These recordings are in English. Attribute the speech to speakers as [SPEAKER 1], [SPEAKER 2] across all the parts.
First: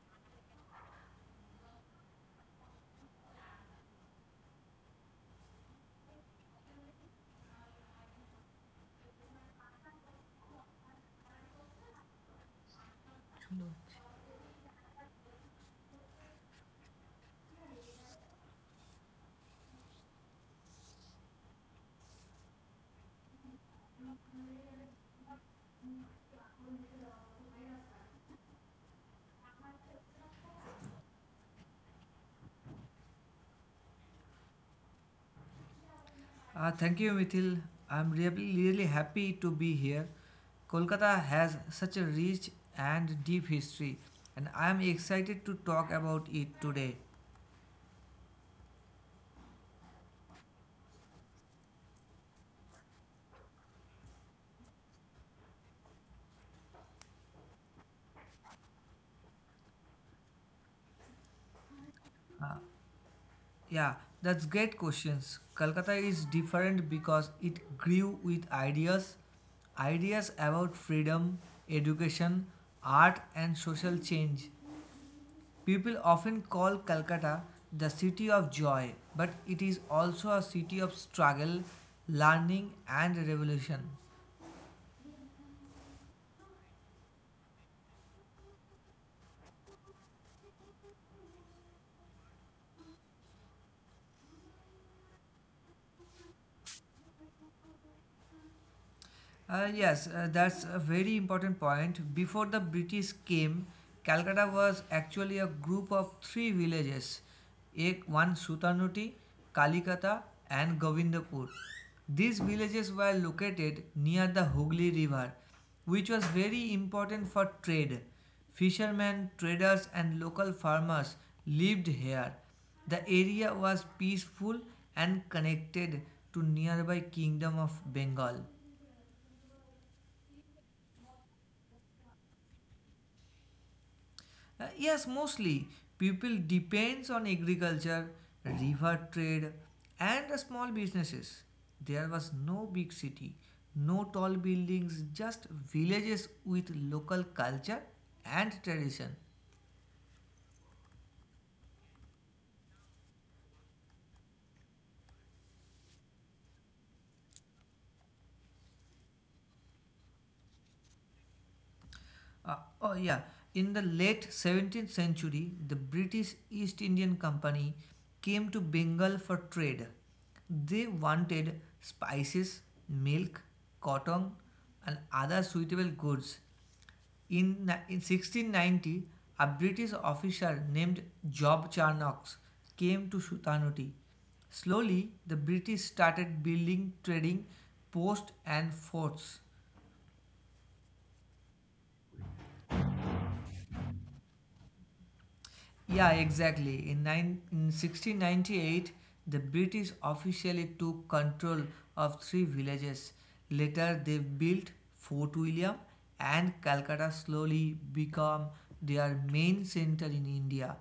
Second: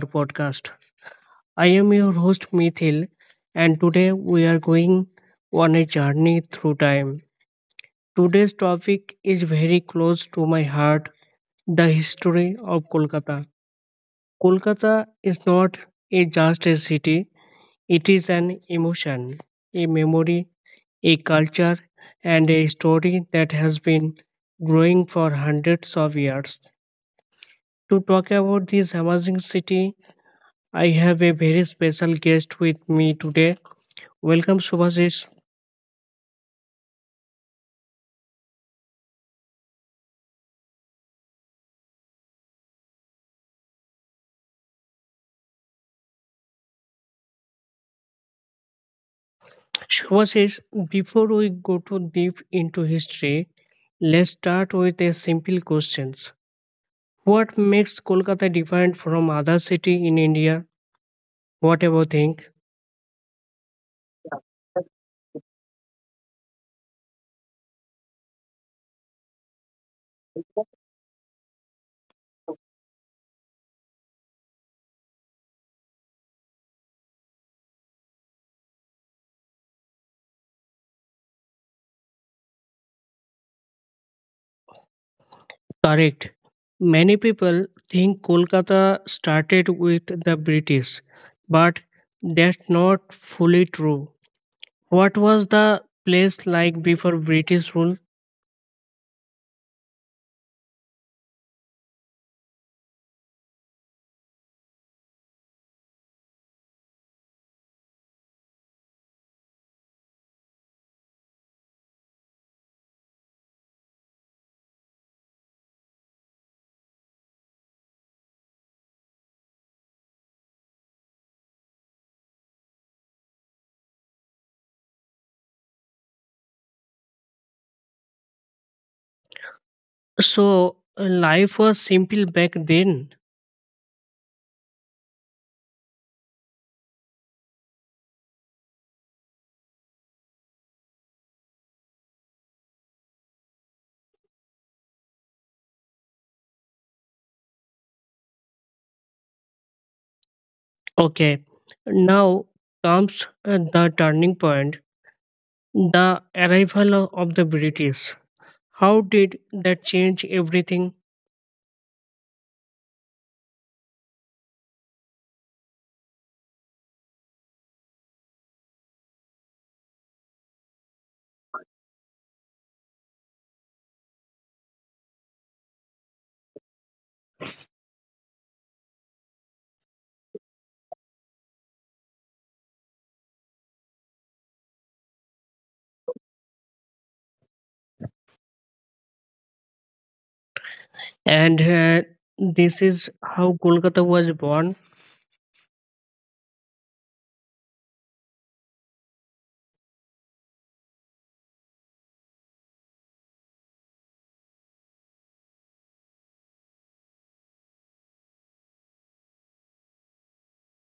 [SPEAKER 1] podcast. I am your host, Mithil, and today we are going on a journey through time. Today's topic is very close to my heart, the history of Kolkata. Kolkata is not a just a city, it is an emotion, a memory, a culture, and a story that has been growing for hundreds of years. To talk about this amazing city, I have a very special guest with me today. Welcome, Subhashish.
[SPEAKER 2] Thank you, Mithil. I'm really happy to be here. Kolkata has such a rich and deep history, and I'm excited to talk about it today.
[SPEAKER 1] Subhashish, before we go too deep into history, let's start with a simple question. What makes Kolkata different from other city in India? Whatever you think?
[SPEAKER 2] Yeah, that's great questions. Kolkata is different because it grew with ideas, ideas about freedom, education, art, and social change. People often call Calcutta the city of joy, but it is also a city of struggle, learning, and revolution.
[SPEAKER 1] Correct. Many people think Kolkata started with the British, but that's not fully true. What was the place like before British rule?
[SPEAKER 2] Yes, that's a very important point. Before the British came, Calcutta was actually a group of three villages ek, one Sutanuti, Kalikata, and Govindapur. These villages were located near the Hooghly River, which was very important for trade. Fishermen, traders, and local farmers lived here. The area was peaceful and connected to nearby kingdom of Bengal.
[SPEAKER 1] So life was simple back then.
[SPEAKER 2] Yes, mostly people depends on agriculture, river trade, and the small businesses. There was no big city, no tall buildings, just villages with local culture and tradition.
[SPEAKER 1] Okay. Now comes the turning point, the arrival of the British. How did that change everything?
[SPEAKER 2] Uh, oh yeah, in the late 17th century, the British East Indian Company came to Bengal for trade. They wanted spices, milk, cotton, and other suitable goods. In, in 1690, a British official named Job Charnock came to Sutanuti. Slowly, the British started building trading posts and forts.
[SPEAKER 1] And this is how Kolkata was born.
[SPEAKER 2] Yeah, exactly. In 1698, the British officially took control of three villages. Later, they built Fort William and Calcutta slowly became their main center in India.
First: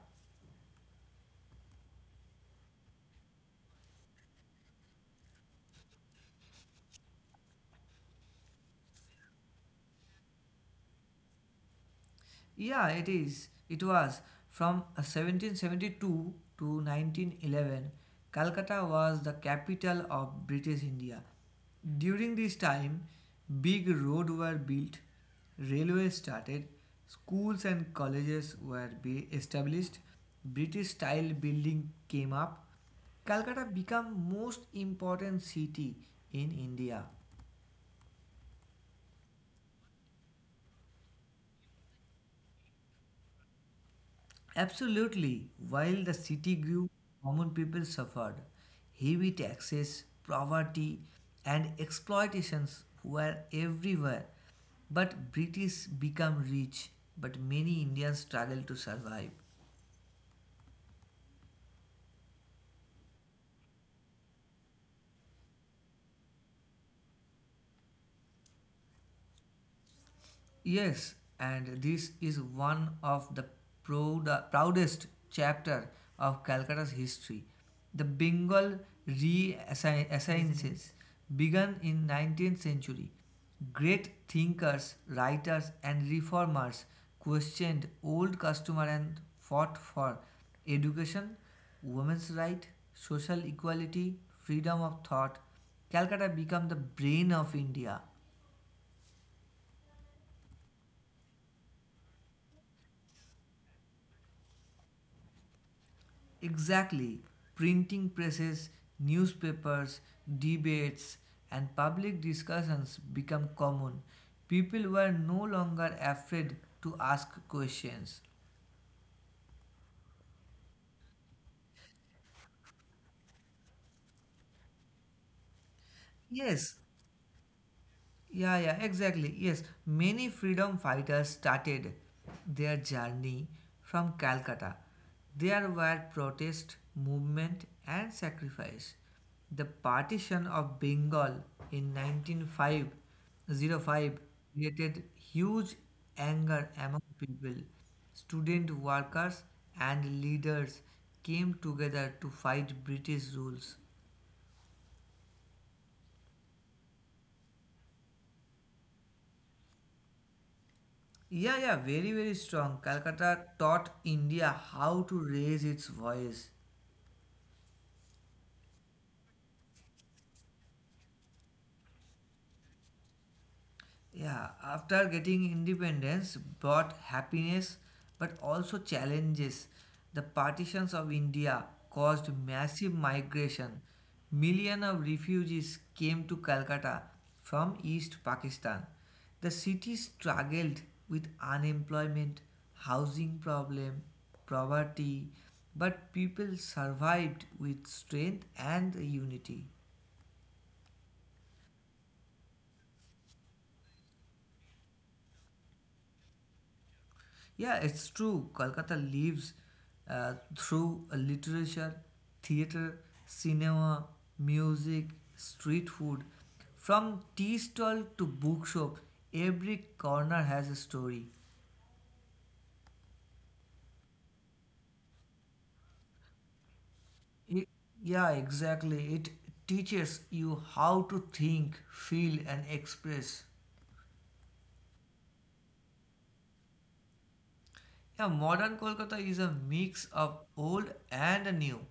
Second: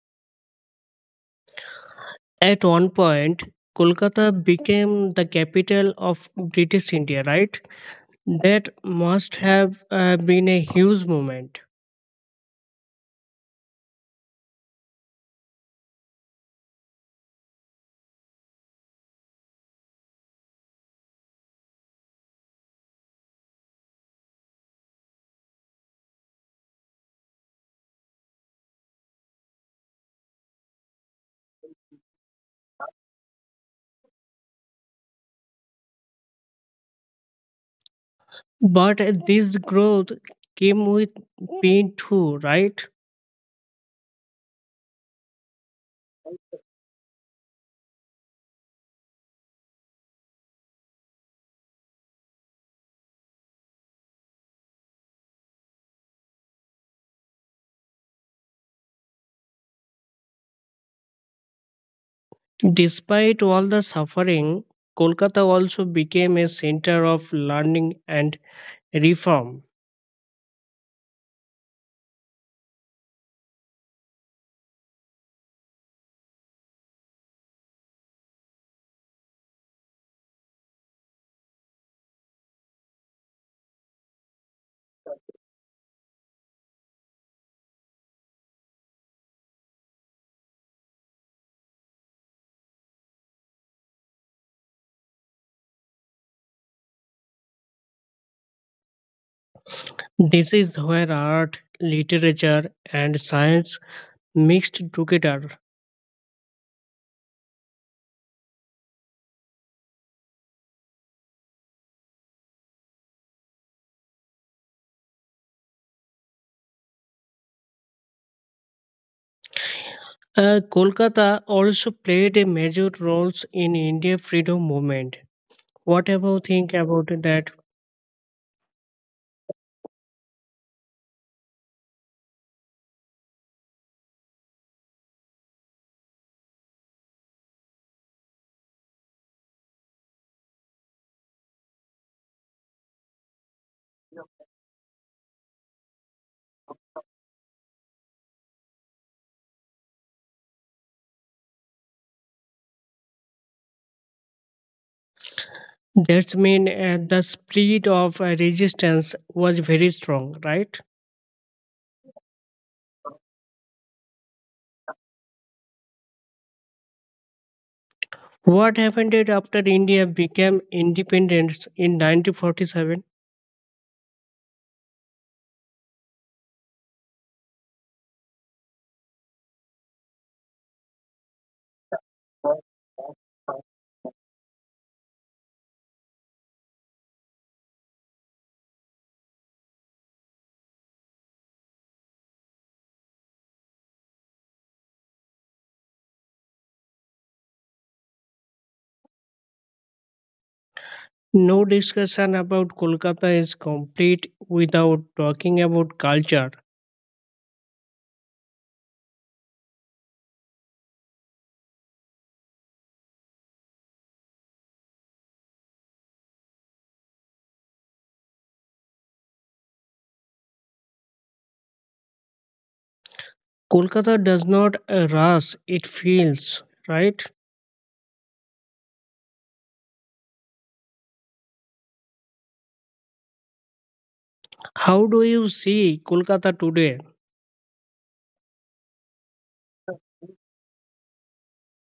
[SPEAKER 1] At one point, Kolkata became the capital of British India, right? That must have been a huge moment.
[SPEAKER 2] Yeah, it is. It was. From 1772 to 1911, Calcutta was the capital of British India. During this time, big roads were built, railways started, schools and colleges were be established, British style building came up. Calcutta became most important city in India.
[SPEAKER 1] But this growth came with pain too, right?
[SPEAKER 2] Absolutely. While the city grew, common people suffered. Heavy taxes, poverty, and exploitations were everywhere. But British became rich, but many Indians struggled to survive.
[SPEAKER 1] Despite all the suffering, Kolkata also became a center of learning and reform.
[SPEAKER 2] Yes, and this is one of the proudest chapter of Calcutta's history. The Bengal Renaissance began in 19th century. Great thinkers, writers and reformers questioned old customers and fought for education, women's right, social equality, freedom of thought. Calcutta became the brain of India.
[SPEAKER 1] This is where art, literature, and science mixed together.
[SPEAKER 2] Exactly. Printing presses, newspapers, debates, and public discussions become common. People were no longer afraid to ask questions.
[SPEAKER 1] Kolkata also played a major role in India freedom movement. What about
[SPEAKER 2] Yes,
[SPEAKER 1] think about that?
[SPEAKER 2] Yeah, exactly. Yes, many freedom fighters started their journey from Calcutta. There were protest, movement, and sacrifice. The partition of Bengal in 1905 created huge anger among people. Student workers and leaders came together to fight British rules.
[SPEAKER 1] That's mean the spirit of resistance was very strong, right?
[SPEAKER 2] Yeah, very strong. Calcutta taught India how to raise its voice.
[SPEAKER 1] What happened it after India became independent in 1947?
[SPEAKER 2] Yeah, after getting independence brought happiness but also challenges. The partitions of India caused massive migration. Millions of refugees came to Calcutta from East Pakistan. The city struggled with unemployment, housing problem, poverty, but people survived with strength and unity.
[SPEAKER 1] No discussion about Kolkata is complete without talking about culture.
[SPEAKER 2] Yeah, it's true. Kolkata lives through a literature, theater, cinema, music, street food. From tea stall to bookshop, every corner has a story.
[SPEAKER 1] Kolkata does not rush, it feels, right?
[SPEAKER 2] It, yeah, exactly. It teaches you how to think, feel, and express.
[SPEAKER 1] How do you see Kolkata today?
[SPEAKER 2] Yeah, modern Kolkata is a mix of old and new.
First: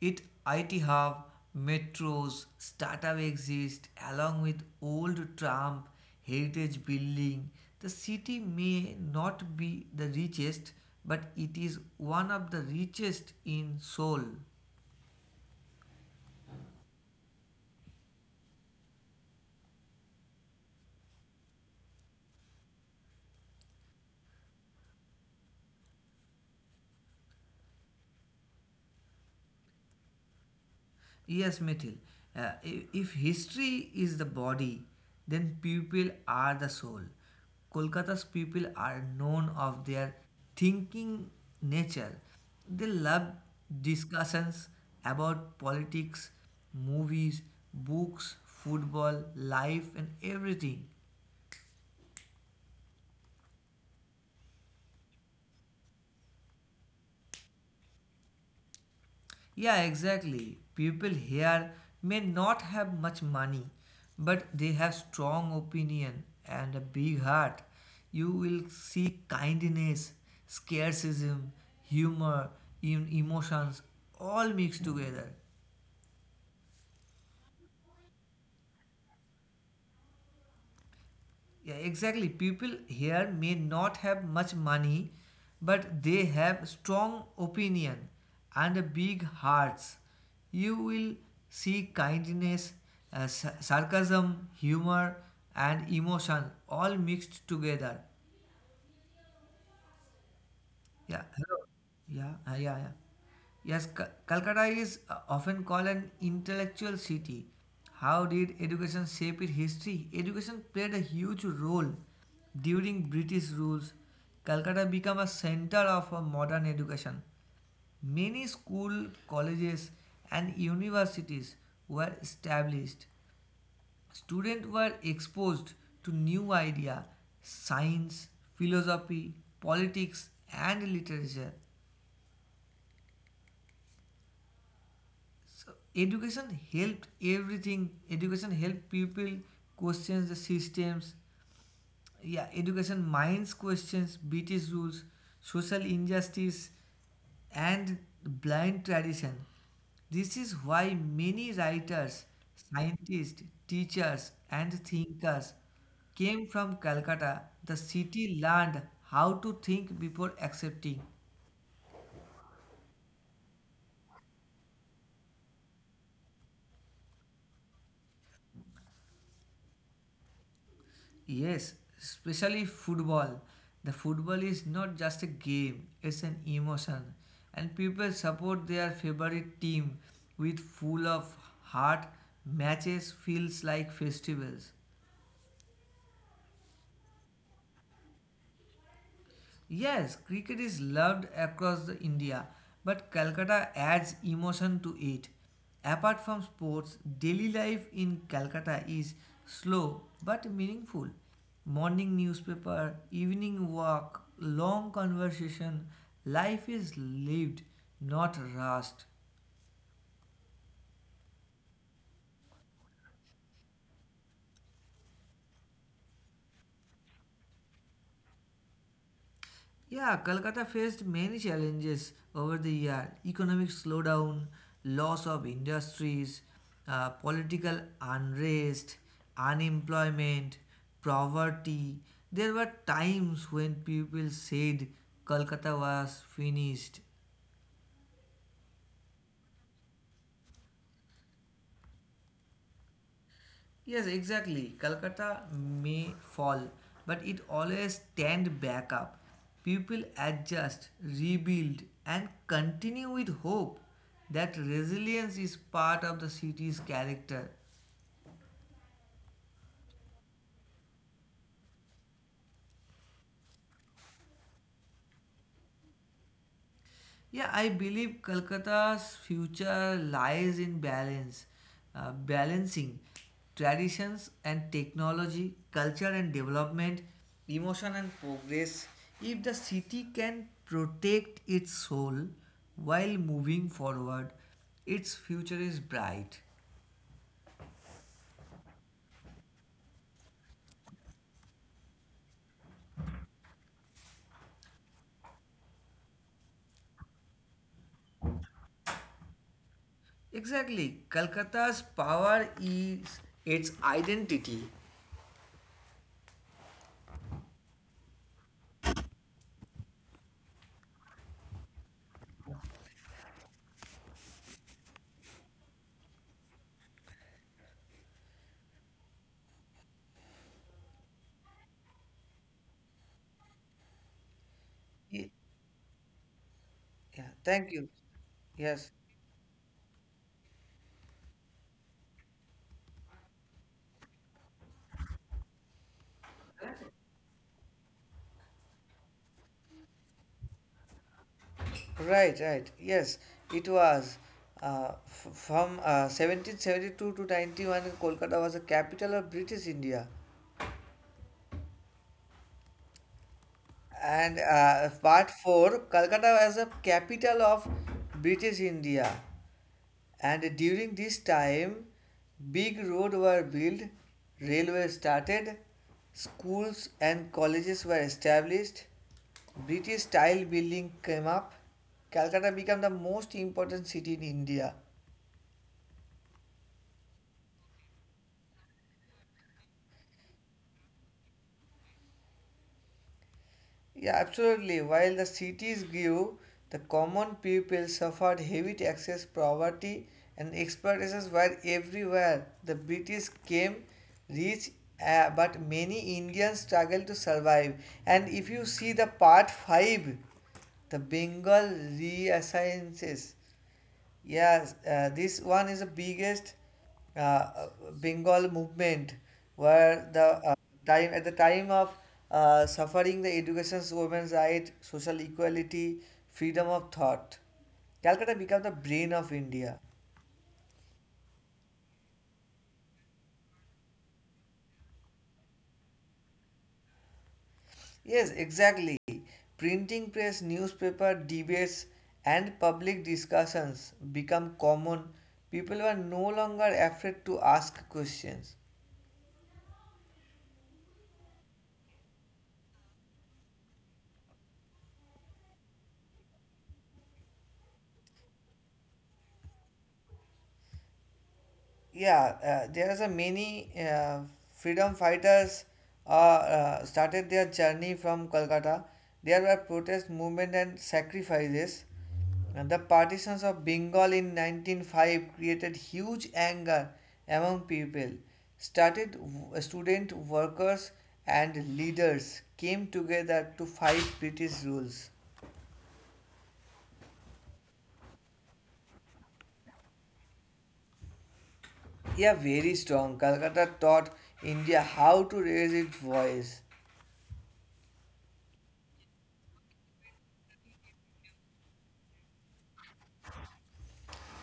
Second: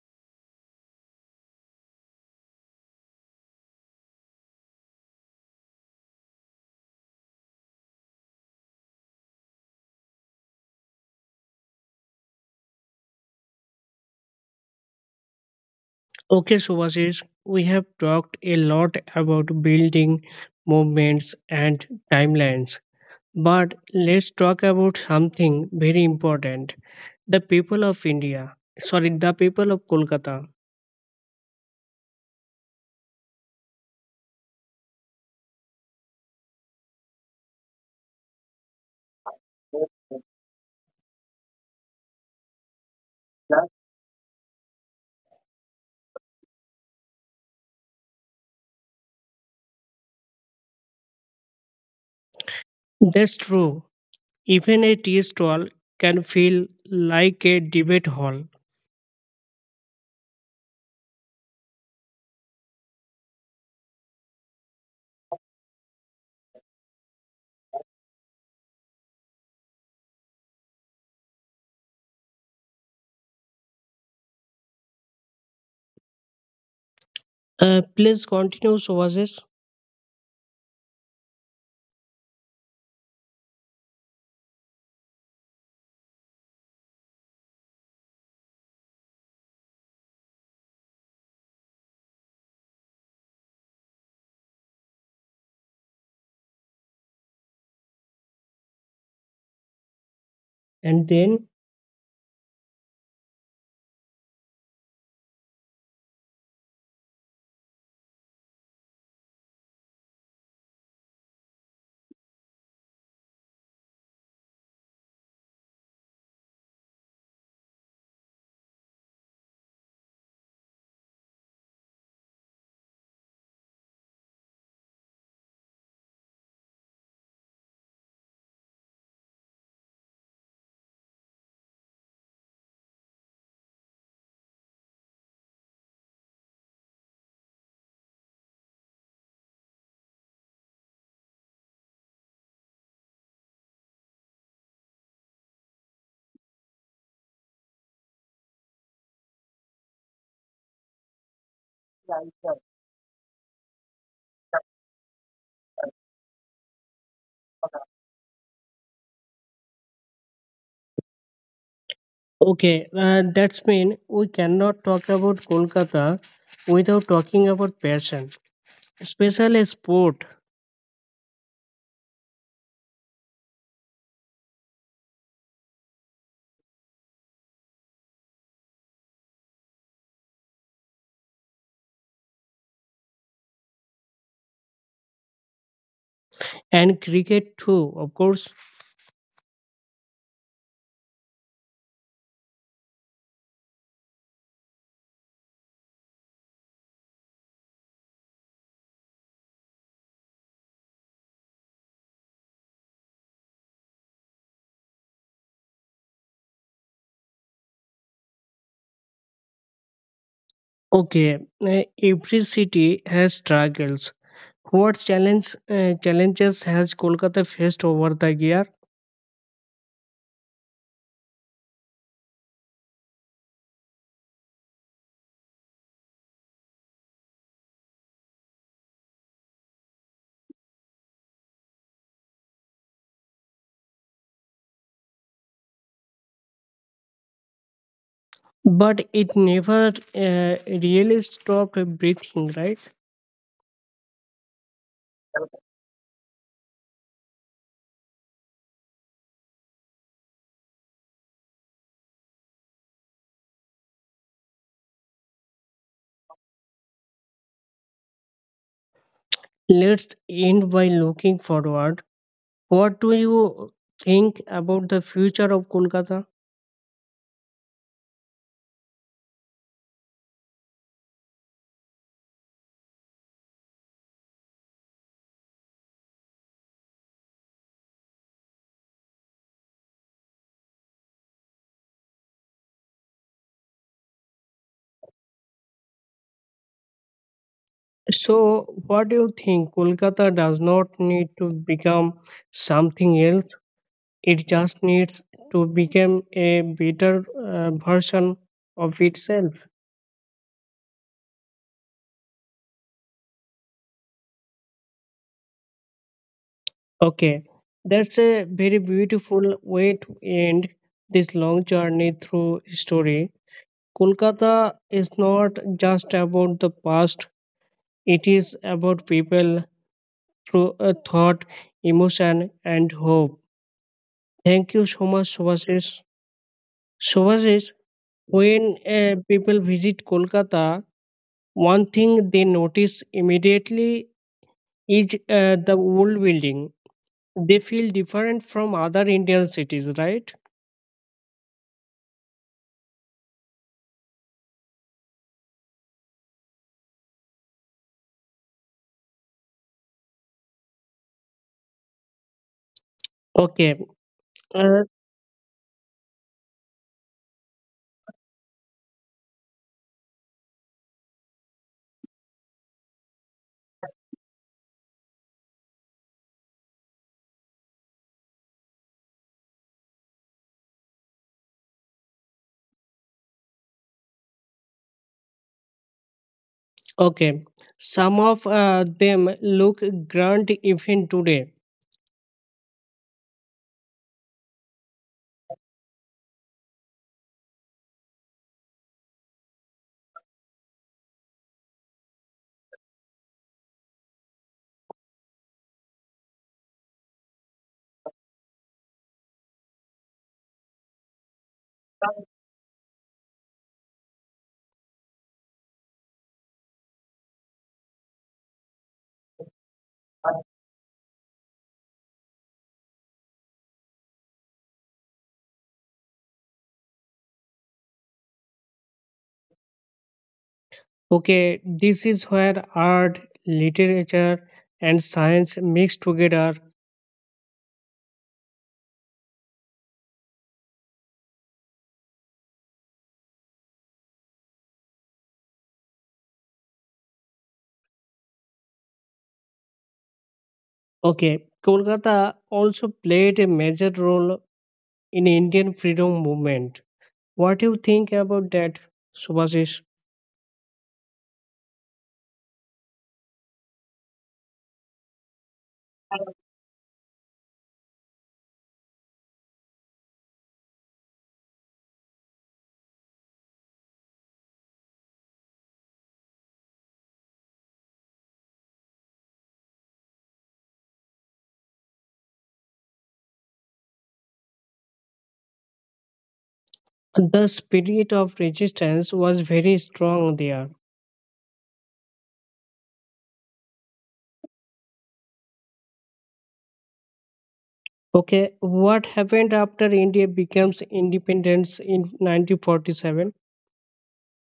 [SPEAKER 2] It IT hub, metros, startup exist along with old tram, heritage building. The city may not be the richest, but it is one of the richest in Seoul.
[SPEAKER 1] Okay, Subhashish, we have talked a lot about building movements and timelines, but let's talk about something very important. The people of India, sorry, the people of Kolkata.
[SPEAKER 2] Yes, Mithil. If history is the body, then people are the soul. Kolkata's people are known of their thinking nature. They love discussions about politics, movies, books, football, life, and everything.
[SPEAKER 1] That's true. Even a tea stall can feel like a debate hall.
[SPEAKER 2] Yeah, exactly. People here may not have much money, but they have strong opinion and a big heart. You will see kindness, scarcism, humor, emotions all mixed together.
[SPEAKER 1] Please continue, Subhashish.
[SPEAKER 2] Yeah, exactly. People here may not have much money, but they have strong opinion and big hearts. You will see kindness, sarcasm, humor, and emotion all mixed together.
[SPEAKER 1] And
[SPEAKER 2] Yeah,
[SPEAKER 1] then,
[SPEAKER 2] hello. Yeah, yeah, yeah. Yes, Ca- Calcutta is often called an intellectual city. How did education shape its history? Education played a huge role during British rules. Calcutta became a center of modern education. Many school, colleges, and universities were established. Students were exposed to new idea, science, philosophy, politics, and literature. So education helped everything. Education helped people question the systems. Yeah, education minds questions British rules, social injustice, and blind tradition. This is why many writers, scientists, teachers, and thinkers came from Calcutta. The city learned how to think before accepting.
[SPEAKER 1] okay, that's mean we cannot talk about Kolkata without talking about passion. Special sport
[SPEAKER 2] Yes, especially football. The football is not just a game, it's an emotion. And people support their favorite team with full of heart. Matches feels like festivals.
[SPEAKER 1] and cricket too, of course.
[SPEAKER 2] Yes, cricket is loved across the India, but Calcutta adds emotion to it. Apart from sports, daily life in Calcutta is slow but meaningful. Morning newspaper, evening walk, long conversation, life is lived, not rushed.
[SPEAKER 1] Okay, every city has struggles. What challenges has Kolkata faced over the year?
[SPEAKER 2] Yeah, Kolkata faced many challenges over the year economic slowdown, loss of industries, political unrest, unemployment, poverty. There were times when people said Kolkata was finished.
[SPEAKER 1] But it never really stopped breathing, right?
[SPEAKER 2] Yes, exactly. Calcutta may fall, but it always stand back up. People adjust, rebuild, and continue with hope. That resilience is part of the city's character.
[SPEAKER 1] Let's end by looking forward. What do you think about the future of Kolkata?
[SPEAKER 2] Yeah, I believe Calcutta's future lies in balance, balancing traditions and technology, culture and development, emotion and progress. If the city can protect its soul while moving forward, its future is bright.
[SPEAKER 1] So, what do you think? Kolkata does not need to become something else. It just needs to become a better version of itself.
[SPEAKER 2] Exactly, Calcutta's power is its identity.
[SPEAKER 1] Okay, that's a very beautiful way to end this long journey through history. Kolkata is not just about the past, it is about people through a thought, emotion, and hope. Thank you so much,
[SPEAKER 2] Ye-
[SPEAKER 1] Subhashish.
[SPEAKER 2] Yeah,
[SPEAKER 1] Subhashish,
[SPEAKER 2] thank you.
[SPEAKER 1] when
[SPEAKER 2] Yes.
[SPEAKER 1] people visit Kolkata, one thing they notice immediately is the old building. They feel different from other Indian cities, right?
[SPEAKER 2] Right, right. Yes, it was. From 1772 to 91, Kolkata was the capital of British India.
[SPEAKER 1] Okay.
[SPEAKER 2] And
[SPEAKER 1] Uh,
[SPEAKER 2] part 4, Kolkata was the capital of British India. And during this time, big roads were built, railways started, schools and colleges were established, British style building came up. Calcutta became the most important city in India.
[SPEAKER 1] okay. Some of them look grand even today.
[SPEAKER 2] Yeah, absolutely. While the cities grew, the common people suffered heavy taxes, poverty, and exploitations were everywhere. The British came rich, but many Indians struggled to survive. And if you see the part 5, the Bengal reassignances. Yes, this one is the biggest uh, uh, Bengal movement where the time of suffering the education's women's right, social equality, freedom of thought. Calcutta became the brain of India.
[SPEAKER 1] Okay. This is where art, literature, and science mix together.
[SPEAKER 2] Yes, exactly. Printing press, newspaper, debates, and public discussions become common. People were no longer afraid to ask questions.
[SPEAKER 1] Okay. Kolkata also played a major role in Indian freedom movement. What do you think about that, Subhashish?
[SPEAKER 2] Yeah, there's a many freedom fighters started their journey from Kolkata. There were protest movement and sacrifices. And the partitions of Bengal in 1905 created huge anger among people. Student workers and leaders came together to fight British rules.
[SPEAKER 1] The spirit of resistance was very strong there.
[SPEAKER 2] Yeah, very strong. Calcutta taught India how to raise its voice.
[SPEAKER 1] Okay, what happened after India becomes independence in 1947?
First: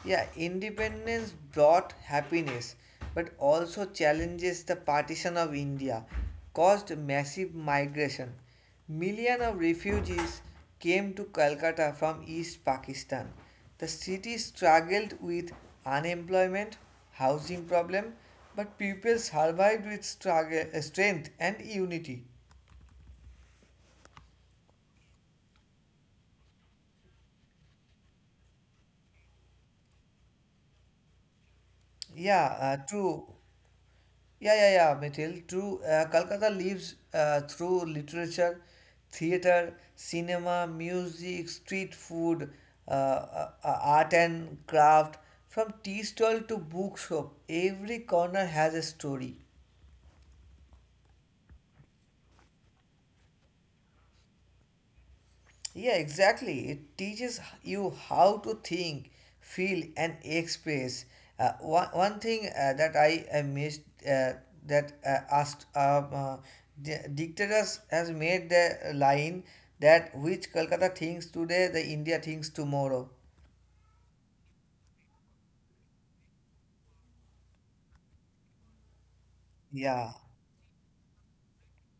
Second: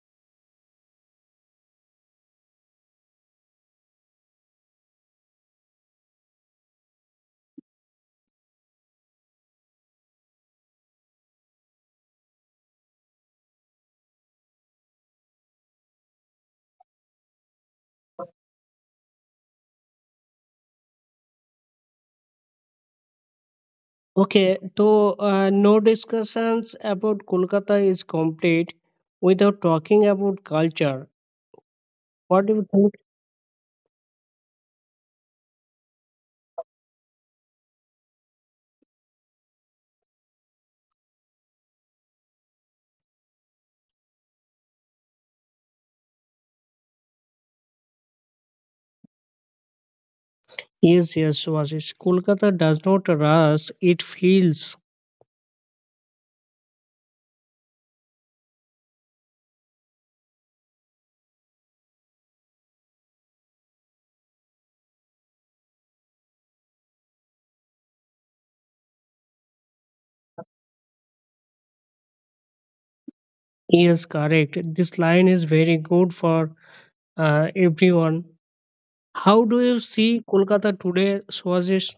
[SPEAKER 2] Yeah, independence brought happiness but also challenges the partition of India, caused massive migration. Millions of refugees came to Calcutta from East Pakistan. The city struggled with unemployment, housing problem, but people survived with struggle, strength and unity.
[SPEAKER 1] Okay, so no discussions about Kolkata is complete without talking about culture.
[SPEAKER 2] Yeah,
[SPEAKER 1] What do you think?
[SPEAKER 2] True. Yeah, Mithil. True, Kolkata lives through literature, theatre, cinema, music, street food, art and craft. From tea stall to bookshop, every corner has a story.
[SPEAKER 1] Yes, yes, Vasis. Kolkata does not rush, it feels.
[SPEAKER 2] Yeah, exactly. It teaches you how to think, feel, and express. One thing that I missed that asked the dictators has made the line that which Kolkata thinks today, the India thinks tomorrow.
[SPEAKER 1] Yes, correct. This line is very good for everyone. How do you
[SPEAKER 2] Yeah.
[SPEAKER 1] see Kolkata today, Swazish?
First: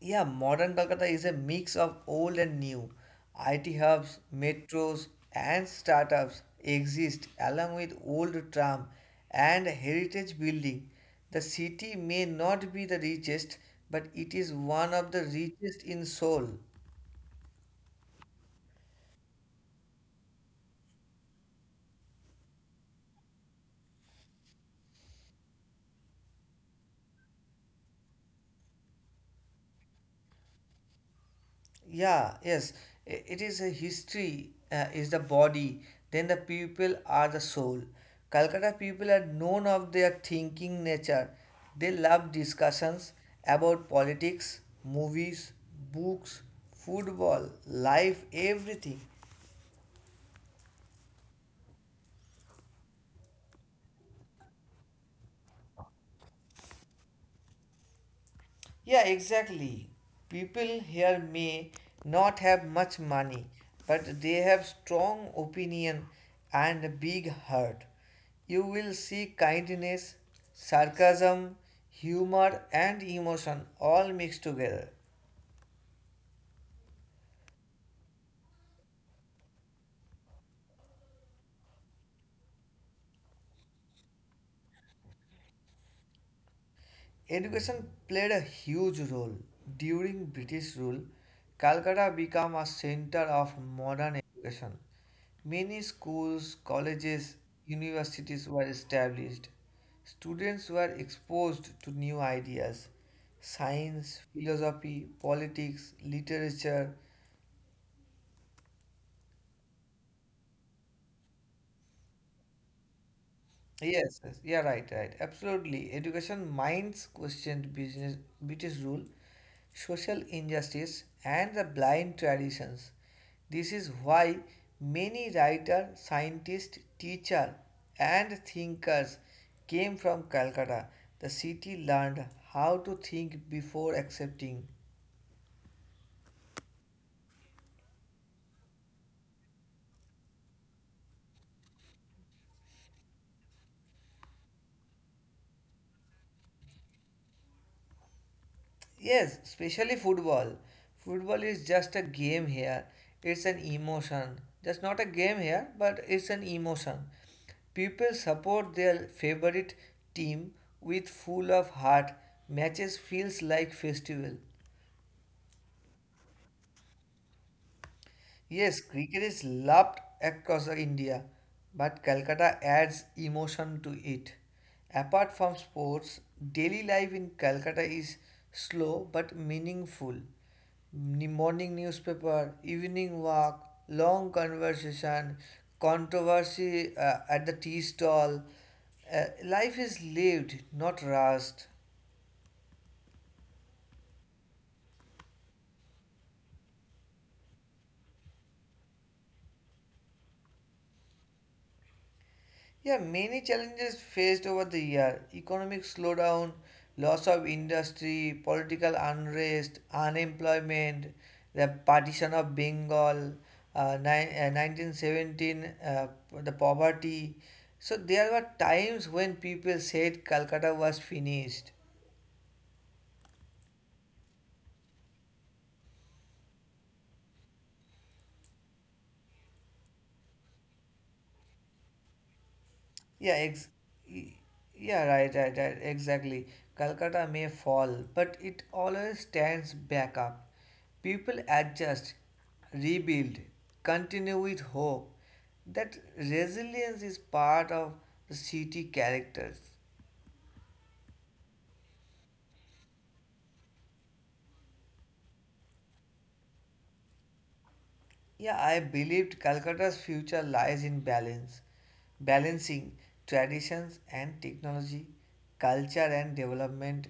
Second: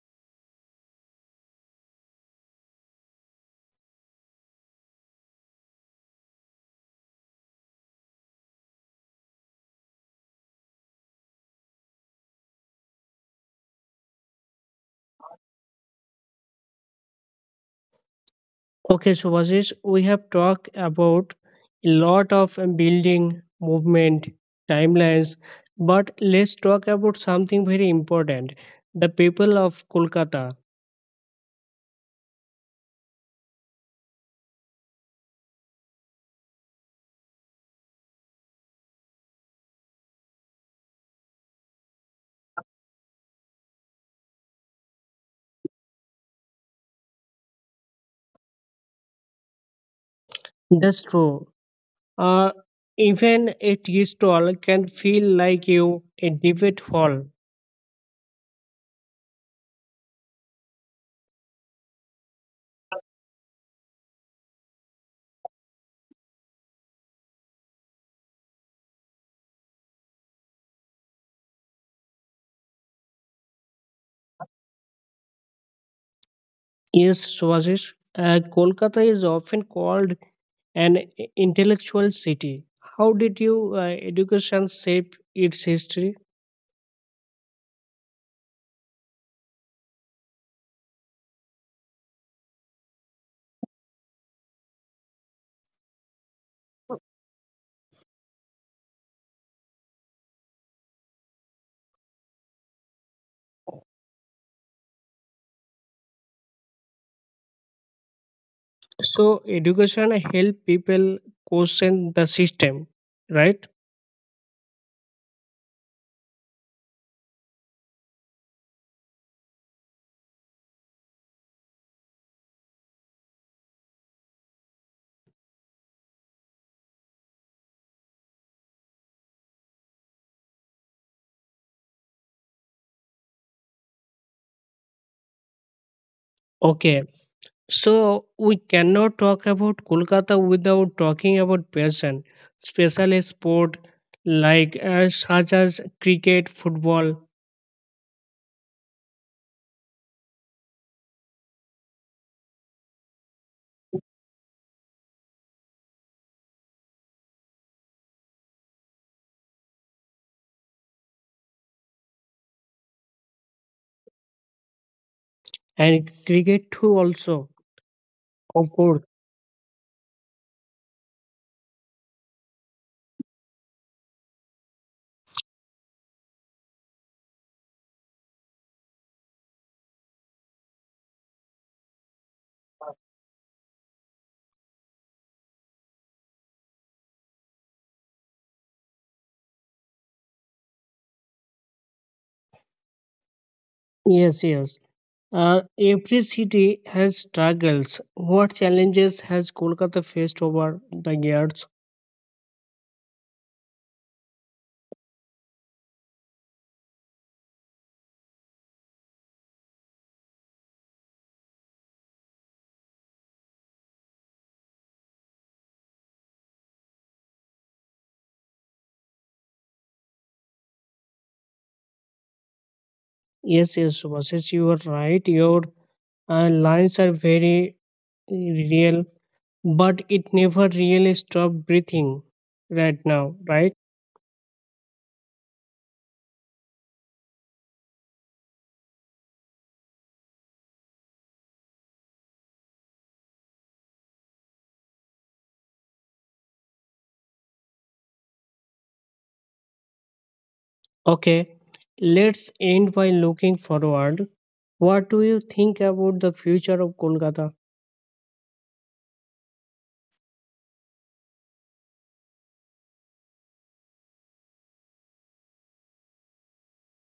[SPEAKER 2] Yeah, modern Kolkata is a mix of old and new. IT hubs, metros, and startups exist along with old tram and heritage building. The city may not be the richest, but it is one of the richest in soul.
[SPEAKER 1] Okay, Subhashish, we have talked about a lot of building, movement, timelines, but let's talk about something very important, the people of Kolkata.
[SPEAKER 2] Yeah, yes, it is a history, is the body, then the people are the soul. Calcutta people are known of their thinking nature. They love discussions about politics, movies, books, football, life, everything.
[SPEAKER 1] That's true. Uh, Even a tea stall can feel like you a debate hall.
[SPEAKER 2] Yeah, exactly. People here may not have much money, but they have strong opinion and a big heart. You will see kindness, sarcasm, humor and emotion all mixed together.
[SPEAKER 1] Yes, Subhashish, Kolkata is often called an intellectual city. How did you education shape its history?
[SPEAKER 2] Education played a huge role. During British rule, Calcutta became a center of modern education. Many schools, colleges, universities were established. Students were exposed to new ideas science, philosophy, politics, literature,
[SPEAKER 1] So education help people question the system, right?
[SPEAKER 2] Yes, yeah, right. Absolutely. Education minds questioned business, British rule, social injustice, and the blind traditions. This is why many writer, scientist, teacher, and thinkers came from Calcutta. The city learned how to think before accepting,
[SPEAKER 1] Okay. So we cannot talk about Kolkata without talking about passion, especially sport like such as cricket, football,
[SPEAKER 2] Yes, especially football. Football is just a game here. It's an emotion. Just not a game here, but it's an emotion. People support their favorite team with full of heart. Matches feels like festival.
[SPEAKER 1] and cricket too. Also, of
[SPEAKER 2] Yes,
[SPEAKER 1] course.
[SPEAKER 2] cricket is loved across the India, but Calcutta adds emotion to it. Apart from sports, daily life in Calcutta is slow but meaningful. Morning newspaper, evening walk, long conversation, controversy at the tea stall. Life is lived, not rushed.
[SPEAKER 1] Yes, yes. Every city has struggles. What challenges has Kolkata faced over the years?
[SPEAKER 2] Yeah, many challenges faced over the year economic slowdown, loss of industry, political unrest, unemployment, the partition of Bengal, 1917, the poverty. So, there were times when people said Calcutta was finished.
[SPEAKER 1] Yes, yes, Subhasis, you are right. Your lines are very real, but it never really stopped breathing right now,
[SPEAKER 2] Yeah,
[SPEAKER 1] right?
[SPEAKER 2] ex- y- yeah, right, exactly. Calcutta may fall, but it always stands back up. People adjust, rebuild, continue with hope. That resilience is part of the city characters.
[SPEAKER 1] Okay, let's end by looking forward. What do you think about the future of Kolkata?
[SPEAKER 2] Yeah, I believed Calcutta's future lies in balance, balancing traditions and technology, culture and development,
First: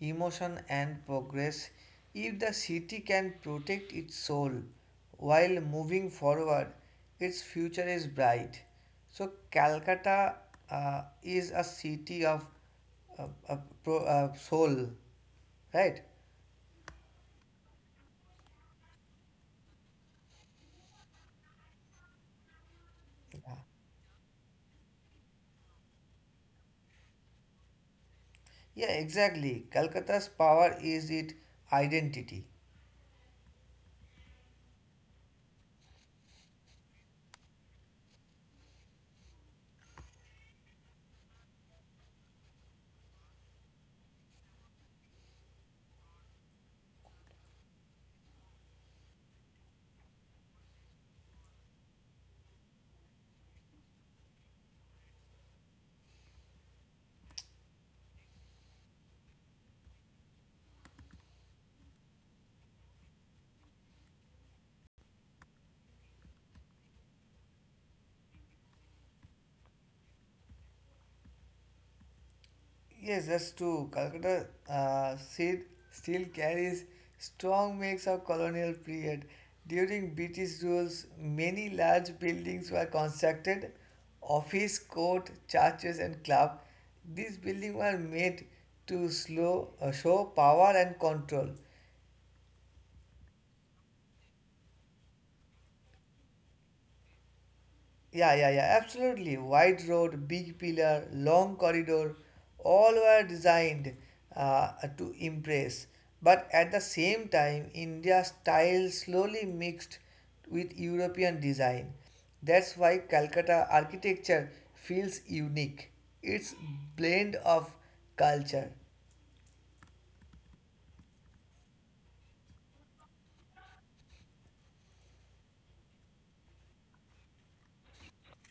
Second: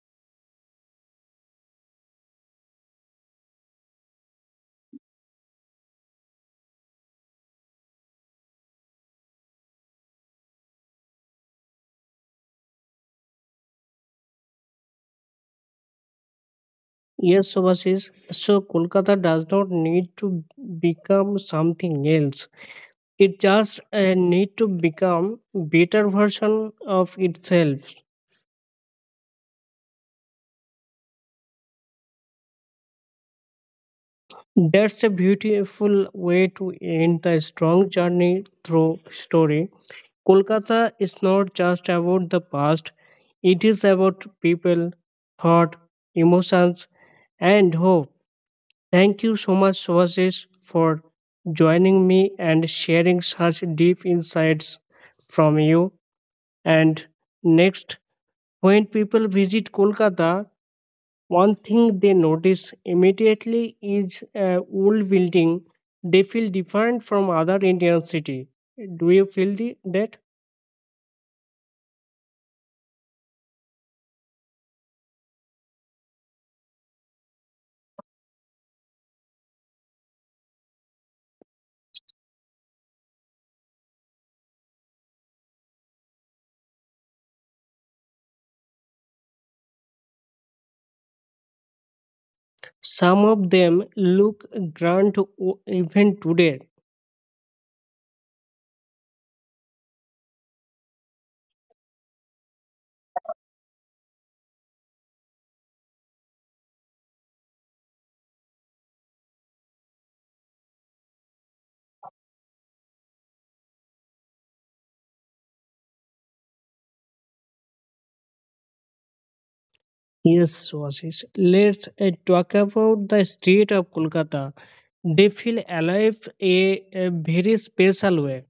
[SPEAKER 2] emotion and progress. If the city can protect its soul while moving forward, its future is bright. So, Calcutta is a city of uh, uh, soul. Right?
[SPEAKER 1] Yes, Subhasis. So Kolkata does not need to become something else. It just need to become better version of itself.
[SPEAKER 2] Yeah, exactly. Calcutta's power is its identity.
[SPEAKER 1] That's a beautiful way to end the strong journey through story. Kolkata is not just about the past, it is about people, thought, emotions, and hope. Thank you so much, Swasis, for joining me and sharing such deep insights from you. And next, when people visit Kolkata, one thing they notice immediately is a old building. They feel different from other Indian city. Do you feel the, that?
[SPEAKER 2] Yes, that's true. Calcutta seed still carries strong marks of colonial period. During British rules, many large buildings were constructed, office, court, churches, and club. These buildings were made to show power and control.
[SPEAKER 1] Some of them look grand even today.
[SPEAKER 2] Yeah, Absolutely. Wide road, big pillar, long corridor, all were designed uh, to impress. But at the same time, India's style slowly mixed with European design. That's why Calcutta architecture feels unique. It's blend of culture.
[SPEAKER 1] Yes, Swashish. Let's talk about the street of Kolkata. They feel alive a very special way.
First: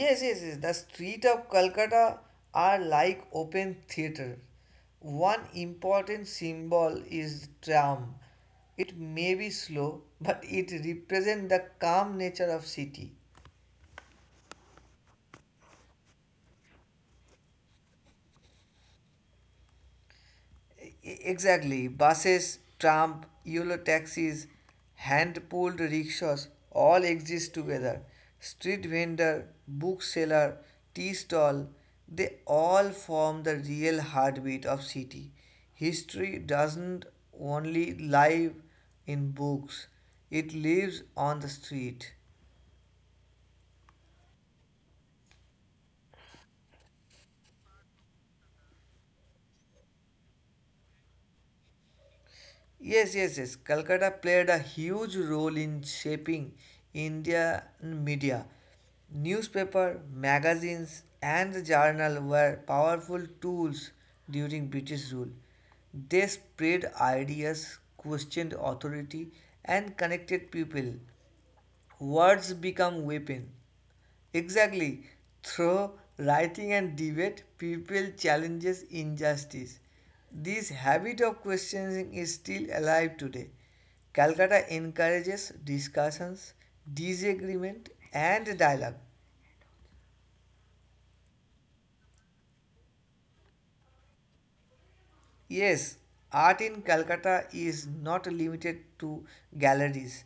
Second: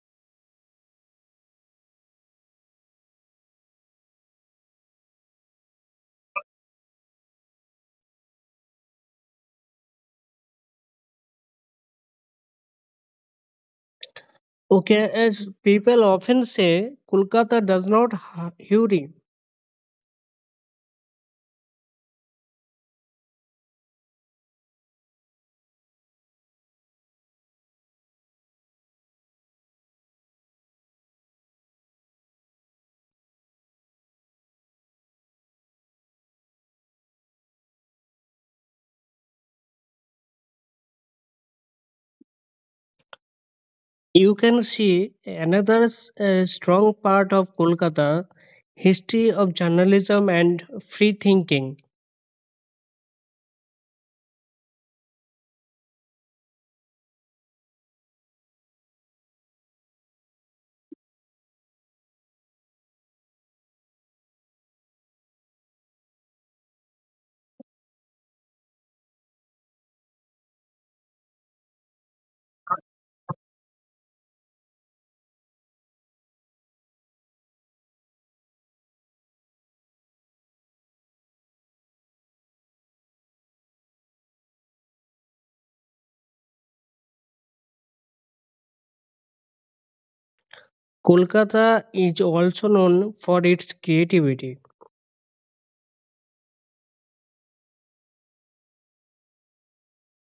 [SPEAKER 2] Yes. The street of Calcutta are like open theater. One important symbol is tram. It may be slow, but it represents the calm nature of city.
[SPEAKER 1] Okay, as people often say, Kolkata does not hurry.
[SPEAKER 2] E- Exactly. Buses, tram, Euro taxis, hand-pulled rickshaws all exist together. Street vendor, bookseller, tea stall, they all form the real heartbeat of city. History doesn't only live in books, it lives on the street.
[SPEAKER 1] You can see another strong part of Kolkata, history of journalism and free thinking.
[SPEAKER 2] Yes. Calcutta played a huge role in shaping Indian media. Newspaper, magazines, and the journal were powerful tools during British rule. They spread ideas, questioned authority, and connected people. Words become weapon. Exactly. Through writing and debate, people challenges injustice. This habit of questioning is still alive today. Calcutta encourages discussions, disagreement, and dialogue.
[SPEAKER 1] Kolkata is also known for its creativity.
[SPEAKER 2] Yes, art in Calcutta is not limited to galleries.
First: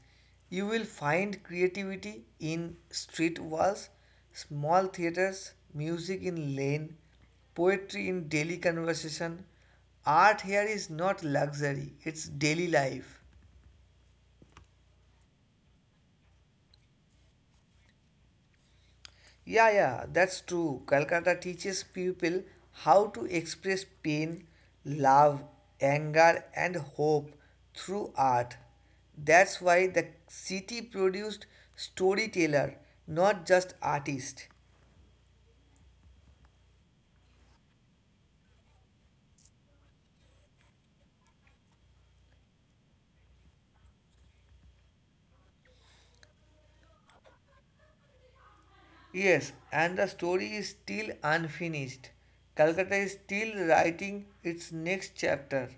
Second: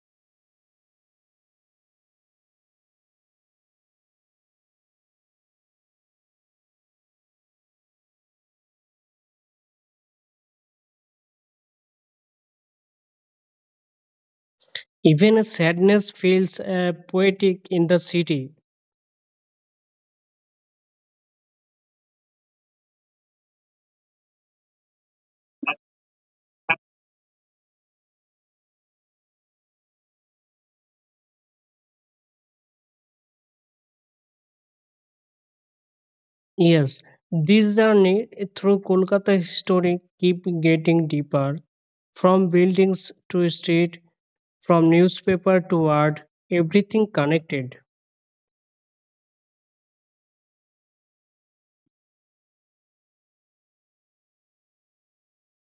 [SPEAKER 2] You will find creativity in street walls, small theatres, music in lane, poetry in daily conversation. Art here is not luxury, it's daily life.
[SPEAKER 1] Even sadness feels poetic in the city.
[SPEAKER 2] Yeah, that's true. Calcutta teaches people how to express pain, love, anger, and hope through art. That's why the city produced storyteller, not just artist.
[SPEAKER 1] Yes, this journey through Kolkata history keep getting deeper, from buildings to street, from newspaper to art, everything connected.
[SPEAKER 2] Yes, and the story is still unfinished. Calcutta is still writing its next chapter.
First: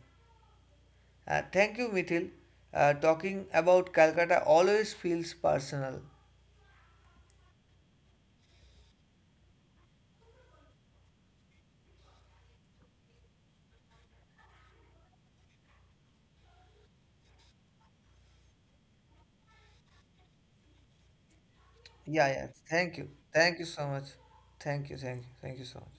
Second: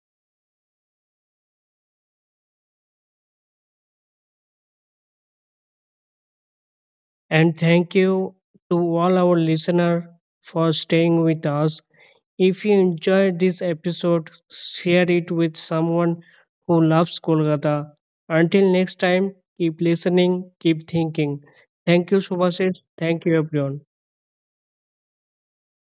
[SPEAKER 2] Thank you, Mithil. Talking about Calcutta always feels personal.
[SPEAKER 1] And thank you to all our listener for staying with us. If you enjoyed this episode, share it with someone who loves Kolkata. Until next time, keep listening, keep thinking. Thank you,
[SPEAKER 2] Yeah.
[SPEAKER 1] Subhasis.
[SPEAKER 2] Thank you.
[SPEAKER 1] Thank you,
[SPEAKER 2] Thank you
[SPEAKER 1] everyone.
[SPEAKER 2] so much. Thank you. Thank you. Thank you so much.